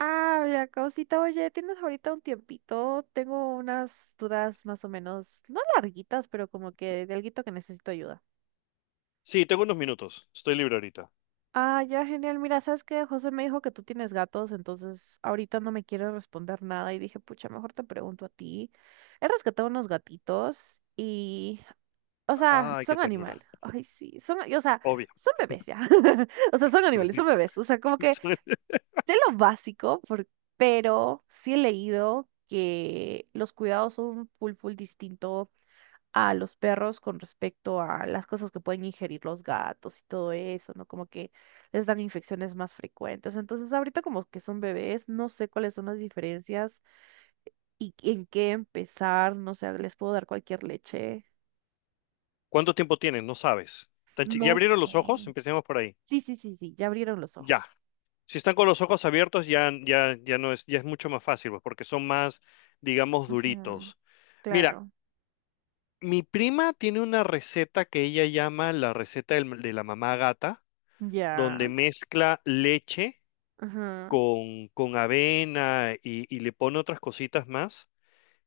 Ah, la causita, oye, ¿tienes ahorita un tiempito? Tengo unas dudas más o menos, no larguitas, pero como que de alguito que necesito ayuda. Sí, tengo unos minutos. Estoy libre ahorita. Ah, ya, genial. Mira, sabes que José me dijo que tú tienes gatos, entonces ahorita no me quiere responder nada y dije, pucha, mejor te pregunto a ti. He rescatado unos gatitos y, o sea, Ay, qué son ternura. animal. Ay, sí, son, y, o sea, Obvio. son bebés ya. O sea, Porque son soy animales, son libre. bebés. O sea, como que sé lo básico, pero sí he leído que los cuidados son full, full distinto a los perros con respecto a las cosas que pueden ingerir los gatos y todo eso, ¿no? Como que les dan infecciones más frecuentes. Entonces, ahorita como que son bebés, no sé cuáles son las diferencias y en qué empezar, no sé, les puedo dar cualquier leche. ¿Cuánto tiempo tienen? No sabes. ¿Ya No abrieron los ojos? sé. Empecemos por ahí. Sí, sí, sí, sí, ya abrieron los Ya. ojos. Si están con los ojos abiertos, ya, ya, ya no es, ya es mucho más fácil, pues, porque son más, digamos, Ujú, duritos. Mira, claro. mi prima tiene una receta que ella llama la receta de la mamá gata, Ya. donde mezcla leche Ajá. Con avena y le pone otras cositas más,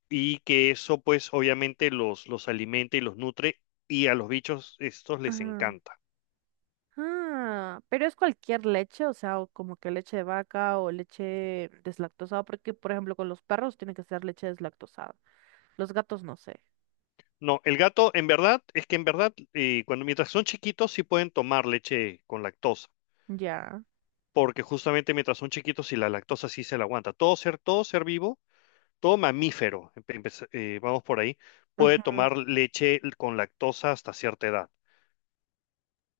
y que eso pues obviamente los alimenta y los nutre, y a los bichos estos les Ajá. encanta. Ah, pero es cualquier leche, o sea, o como que leche de vaca o leche deslactosada, porque por ejemplo con los perros tiene que ser leche deslactosada. Los gatos no sé. No, el gato en verdad, es que en verdad, cuando mientras son chiquitos sí pueden tomar leche con lactosa, Ya. porque justamente mientras son chiquitos y la lactosa sí se la aguanta. Todo ser vivo, todo mamífero, vamos por ahí, puede Ujú. tomar leche con lactosa hasta cierta edad,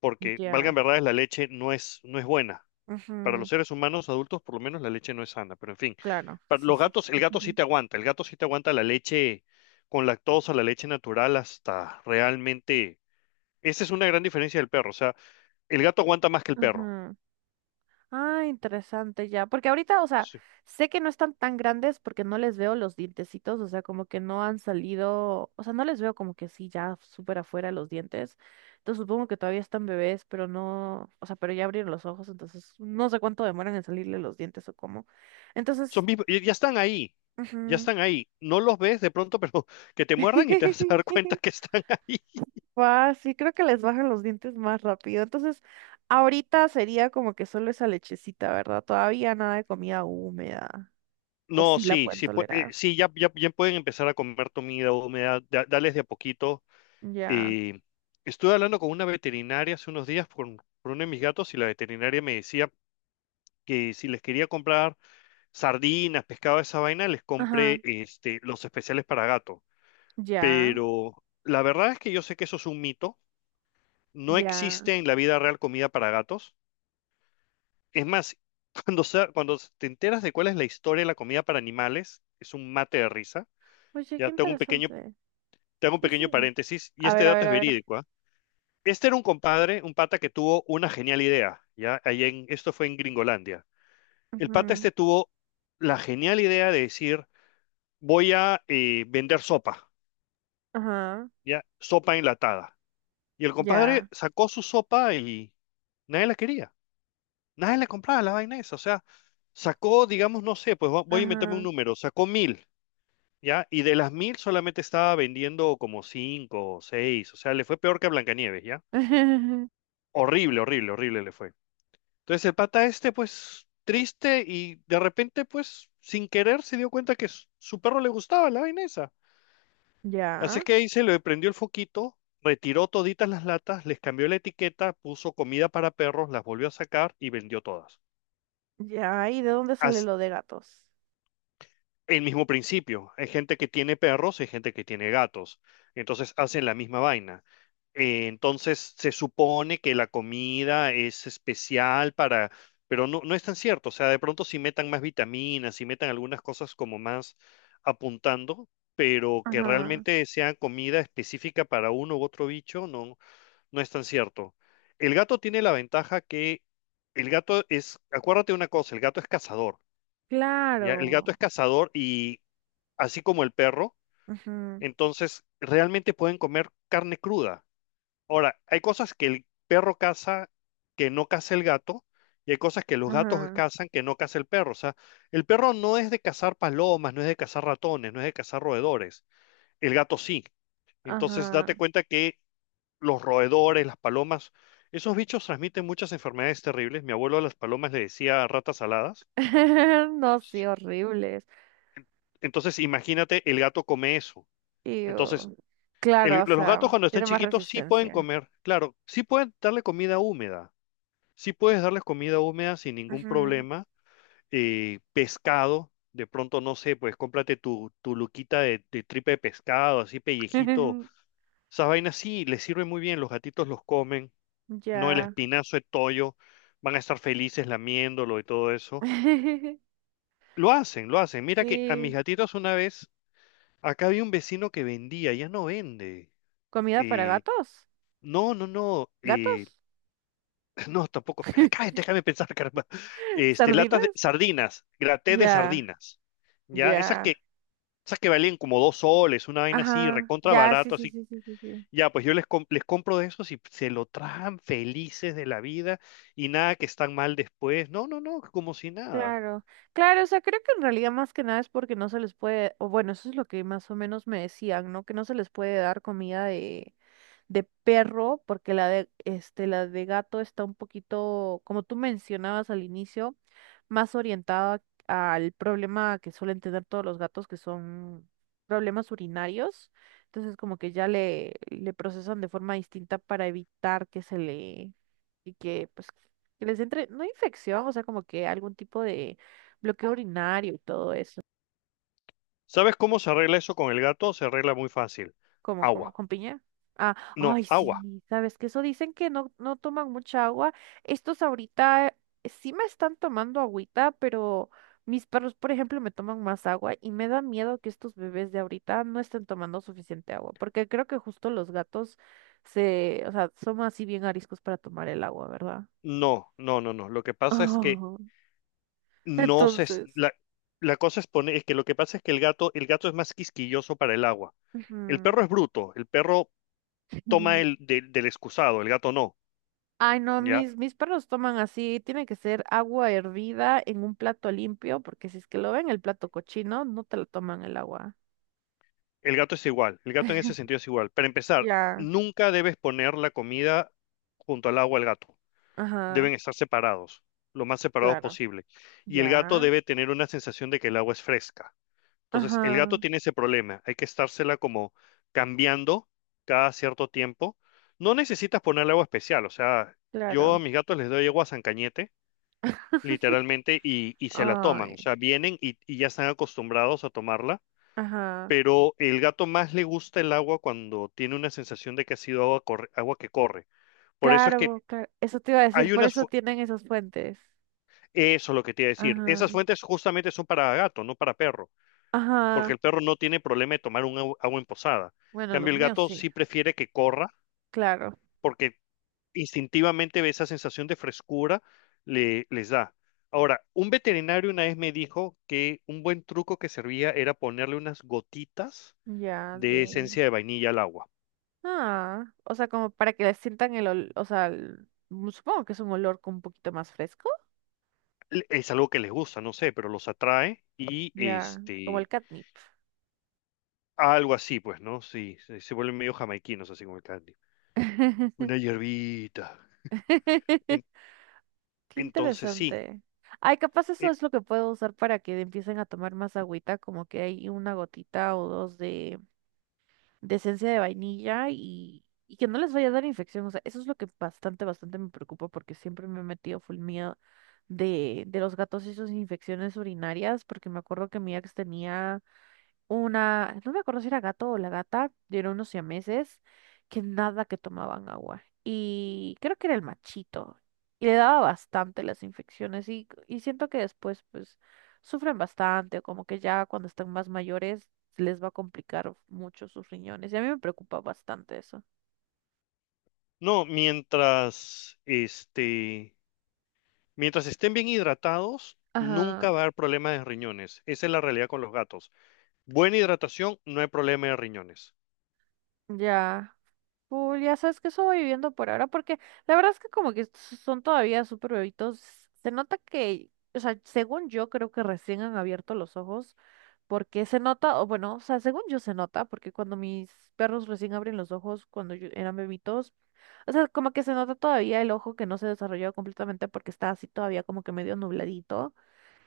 porque, Ya. valgan verdades, la leche no es, no es buena. Para los Ujú. seres humanos adultos, por lo menos, la leche no es sana, pero en fin, Claro, para sí, los sí. gatos, el gato sí Ujú. te aguanta, el gato sí te aguanta la leche con lactosa, la leche natural, hasta realmente... Esa es una gran diferencia del perro, o sea, el gato aguanta más que el perro. Ah, interesante ya, porque ahorita, o sea, Sí. sé que no están tan grandes porque no les veo los dientecitos, o sea, como que no han salido, o sea, no les veo como que sí, ya súper afuera los dientes. Entonces supongo que todavía están bebés, pero no, o sea, pero ya abrieron los ojos, entonces no sé cuánto demoran en salirle los dientes o cómo. Entonces, Son vivos, y ya están ahí, ya ujú. están ahí. No los ves de pronto, pero que te muerdan y te vas a dar cuenta que están ahí. Guau, sí, creo que les bajan los dientes más rápido. Entonces, ahorita sería como que solo esa lechecita, ¿verdad? Todavía nada de comida húmeda. O No, sí la sí, pueden sí, tolerar. sí ya, ya, ya pueden empezar a comer comida húmeda, dales de a poquito. Ya. Eh, estuve hablando con una veterinaria hace unos días por uno de mis gatos, y la veterinaria me decía que si les quería comprar sardinas, pescado, esa vaina, les Ajá. compre este, los especiales para gato. Ya. Pero la verdad es que yo sé que eso es un mito. No Ya. existe en la vida real comida para gatos. Es más, cuando, cuando te enteras de cuál es la historia de la comida para animales, es un mate de risa. Oye, qué Ya tengo un pequeño interesante. Te hago un Sí, pequeño sí. paréntesis, y A este ver, a dato ver, es a ver. verídico, ¿ah? Este era un compadre, un pata que tuvo una genial idea, ¿ya? Ahí en, esto fue en Gringolandia. El pata Ujú. este tuvo la genial idea de decir, voy a vender sopa, Ajá. ¿ya? Sopa enlatada. Y el compadre Ya. sacó su sopa y nadie la quería, nadie le compraba, la vaina esa. O sea, sacó, digamos, no sé, pues voy a inventarme un Ajá. número, sacó mil, ¿ya? Y de las mil solamente estaba vendiendo como cinco o seis, o sea, le fue peor que a Blancanieves, ¿ya? Horrible, horrible, horrible le fue. Entonces el pata este, pues, triste y de repente, pues, sin querer se dio cuenta que su perro le gustaba la vaina esa. Así Ya. que ahí se le prendió el foquito, retiró toditas las latas, les cambió la etiqueta, puso comida para perros, las volvió a sacar y vendió todas. Ya. ¿Y de dónde sale Así- lo de gatos? el mismo principio. Hay gente que tiene perros y hay gente que tiene gatos. Entonces hacen la misma vaina. Entonces se supone que la comida es especial para, pero no, no es tan cierto. O sea, de pronto si metan más vitaminas, si metan algunas cosas como más apuntando, pero que Ajá. realmente sea comida específica para uno u otro bicho, no, no es tan cierto. El gato tiene la ventaja que el gato es, acuérdate de una cosa, el gato es cazador. ¿Ya? El gato Claro. es cazador y así como el perro, Ajá. entonces realmente pueden comer carne cruda. Ahora, hay cosas que el perro caza que no caza el gato, y hay cosas que los gatos Ajá. cazan que no caza el perro. O sea, el perro no es de cazar palomas, no es de cazar ratones, no es de cazar roedores. El gato sí. Entonces, date Ajá. cuenta que los roedores, las palomas, esos bichos transmiten muchas enfermedades terribles. Mi abuelo a las palomas le decía ratas aladas. No, sí, horribles. Entonces, imagínate, el gato come eso. Y Entonces, oh, claro, o los sea, gatos cuando están tiene más chiquitos sí pueden resistencia. comer, claro, sí pueden darle comida húmeda, sí puedes darles comida húmeda sin ningún Ujú. problema, pescado, de pronto no sé, pues cómprate tu, tu luquita de tripa de pescado, así pellejito, esas vainas sí les sirve muy bien, los gatitos los comen, no el Ya. espinazo de toyo, van a estar felices lamiéndolo y todo eso, lo hacen, mira que a mis Sí. gatitos una vez, acá había un vecino que vendía, ya no vende, ¿Comida para eh, gatos? no, no, no. ¿Gatos? No, tampoco. Espera, cállate, déjame pensar, caramba. Este, latas ¿Sardinas? de sardinas, graté de Ya, sardinas. Ya, ya. Esas que valían como dos soles, una vaina así, Ajá, recontra ya, sí, barato, sí, así. sí, sí, sí, sí. Ya, pues yo les, les compro de esos y se lo traen felices de la vida y nada que están mal después. No, no, no, como si nada. Claro, claro, o sea, creo que en realidad más que nada es porque no se les puede, o bueno, eso es lo que más o menos me decían, ¿no? Que no se les puede dar comida de, perro, porque la de, este, la de gato está un poquito, como tú mencionabas al inicio, más orientada al problema que suelen tener todos los gatos, que son problemas urinarios. Entonces, como que ya le procesan de forma distinta para evitar que se le, y que pues que les entre, no infección, o sea, como que algún tipo de bloqueo urinario y todo eso. ¿Sabes cómo se arregla eso con el gato? Se arregla muy fácil. Como Agua. con piña. Ah, No, ay, agua. sí, sabes que eso dicen que no, no toman mucha agua. Estos ahorita sí me están tomando agüita, pero mis perros, por ejemplo, me toman más agua y me da miedo que estos bebés de ahorita no estén tomando suficiente agua, porque creo que justo los gatos se, o sea, son así bien ariscos para tomar el agua, ¿verdad? No, no, no, no. Lo que pasa es que Oh, no se... entonces. La, la cosa es, poner, es que lo que pasa es que el gato es más quisquilloso para el agua. El Ujú. perro es bruto, el perro toma el del excusado, el gato no, Ay, no, ¿ya? mis perros toman así, tiene que ser agua hervida en un plato limpio, porque si es que lo ven el plato cochino, no te lo toman el agua. El gato es igual, el gato en ese sentido es igual. Para empezar, Ya. nunca debes poner la comida junto al agua al gato. Ajá, Deben estar separados, lo más separados claro. posible. Y el gato Ya. debe tener una sensación de que el agua es fresca. Entonces, el Ajá, gato tiene ese problema. Hay que estársela como cambiando cada cierto tiempo. No necesitas ponerle agua especial. O sea, yo a claro. mis gatos les doy agua San Cañete, literalmente, y se la toman. Ay, O sea, vienen y ya están acostumbrados a tomarla. ajá. Pero el gato más le gusta el agua cuando tiene una sensación de que ha sido agua, agua que corre. Por eso es que Claro, claro. Eso te iba a decir, hay por eso tienen esos puentes. Eso es lo que te iba a decir. Ajá, Esas fuentes justamente son para gato, no para perro. Porque ajá. el perro no tiene problema de tomar un agua en posada. En Bueno, los cambio, el míos gato sí, sí prefiere que corra claro. porque instintivamente ve esa sensación de frescura le, les da. Ahora, un veterinario una vez me dijo que un buen truco que servía era ponerle unas gotitas Ya, de de. esencia de vainilla al agua. Ah, o sea, como para que le sientan el olor, o sea, supongo que es un olor con un poquito más fresco. Es algo que les gusta, no sé, pero los atrae y Ya, como el este, catnip. algo así, pues, ¿no? Sí, se vuelven medio jamaiquinos, así como el candy. Una hierbita. En- Qué entonces, sí. interesante. Ay, capaz eso e- es lo que puedo usar para que empiecen a tomar más agüita, como que hay una gotita o dos de, esencia de vainilla y que no les vaya a dar infección. O sea, eso es lo que bastante, bastante me preocupa porque siempre me he metido full miedo de los gatos y sus infecciones urinarias, porque me acuerdo que mi ex tenía una, no me acuerdo si era gato o la gata, eran unos siameses que nada que tomaban agua. Y creo que era el machito. Y le daba bastante las infecciones y siento que después pues sufren bastante o como que ya cuando están más mayores les va a complicar mucho sus riñones. Y a mí me preocupa bastante eso. No, mientras, este, mientras estén bien hidratados, Ajá, nunca va a haber problema de riñones. Esa es la realidad con los gatos. Buena hidratación, no hay problema de riñones. ya. Cool, ya sabes que eso voy viviendo por ahora, porque la verdad es que como que son todavía súper bebitos. Se nota que, o sea, según yo creo que recién han abierto los ojos, porque se nota, o bueno, o sea, según yo se nota, porque cuando mis perros recién abren los ojos, eran bebitos, o sea, como que se nota todavía el ojo que no se desarrolló completamente porque está así todavía como que medio nubladito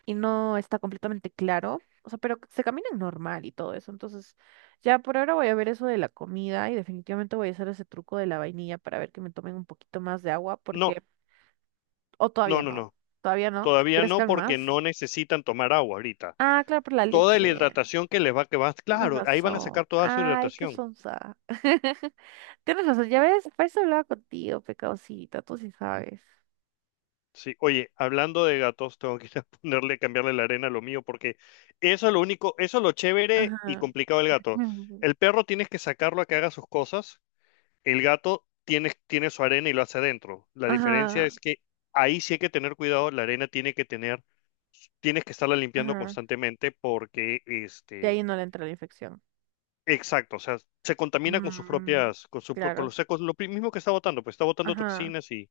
y no está completamente claro. O sea, pero se caminan normal y todo eso. Entonces, ya por ahora voy a ver eso de la comida y definitivamente voy a hacer ese truco de la vainilla para ver que me tomen un poquito más de agua No, porque, o no, no, no. todavía no, que Todavía no, crezcan porque más. no necesitan tomar agua ahorita. Ah, claro, por la Toda la leche. hidratación que les va, que va, Tienes claro, ahí van a razón. sacar toda su Ay, qué hidratación. sonsa. Tienes razón, ya ves, para eso hablaba contigo, pecadosita, tú sí sabes. Sí, oye, hablando de gatos, tengo que ir a ponerle, cambiarle la arena a lo mío, porque eso es lo único, eso es lo chévere y Ajá. complicado del gato. El perro tienes que sacarlo a que haga sus cosas. El gato tiene, tiene su arena y lo hace adentro. La diferencia Ajá, es que ahí sí hay que tener cuidado, la arena tiene que tener, tienes que estarla limpiando ajá. constantemente porque, De ahí este, no le entra la infección. exacto, o sea, se contamina con sus Mm, propias, con su, con claro. los secos, mismo que está botando, pues está botando Ajá, toxinas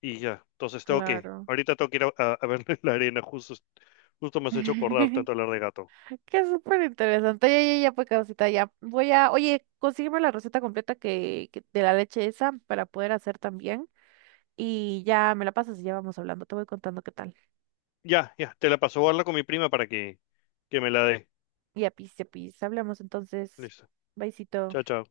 y ya. Entonces tengo que, claro. ahorita tengo que ir a, a verle la arena, justo, justo me has hecho acordar tanto hablar de gato. Qué súper interesante. Ya, ya, ya, pues, Causita, ya. Voy a, oye, consígueme la receta completa de la leche esa para poder hacer también. Y ya me la pasas y ya vamos hablando. Te voy contando qué tal. Ya, ya, te la paso, voy a hablar con mi prima para que me la dé. Y a pis, hablamos entonces. Listo. Besito. Chao, chao.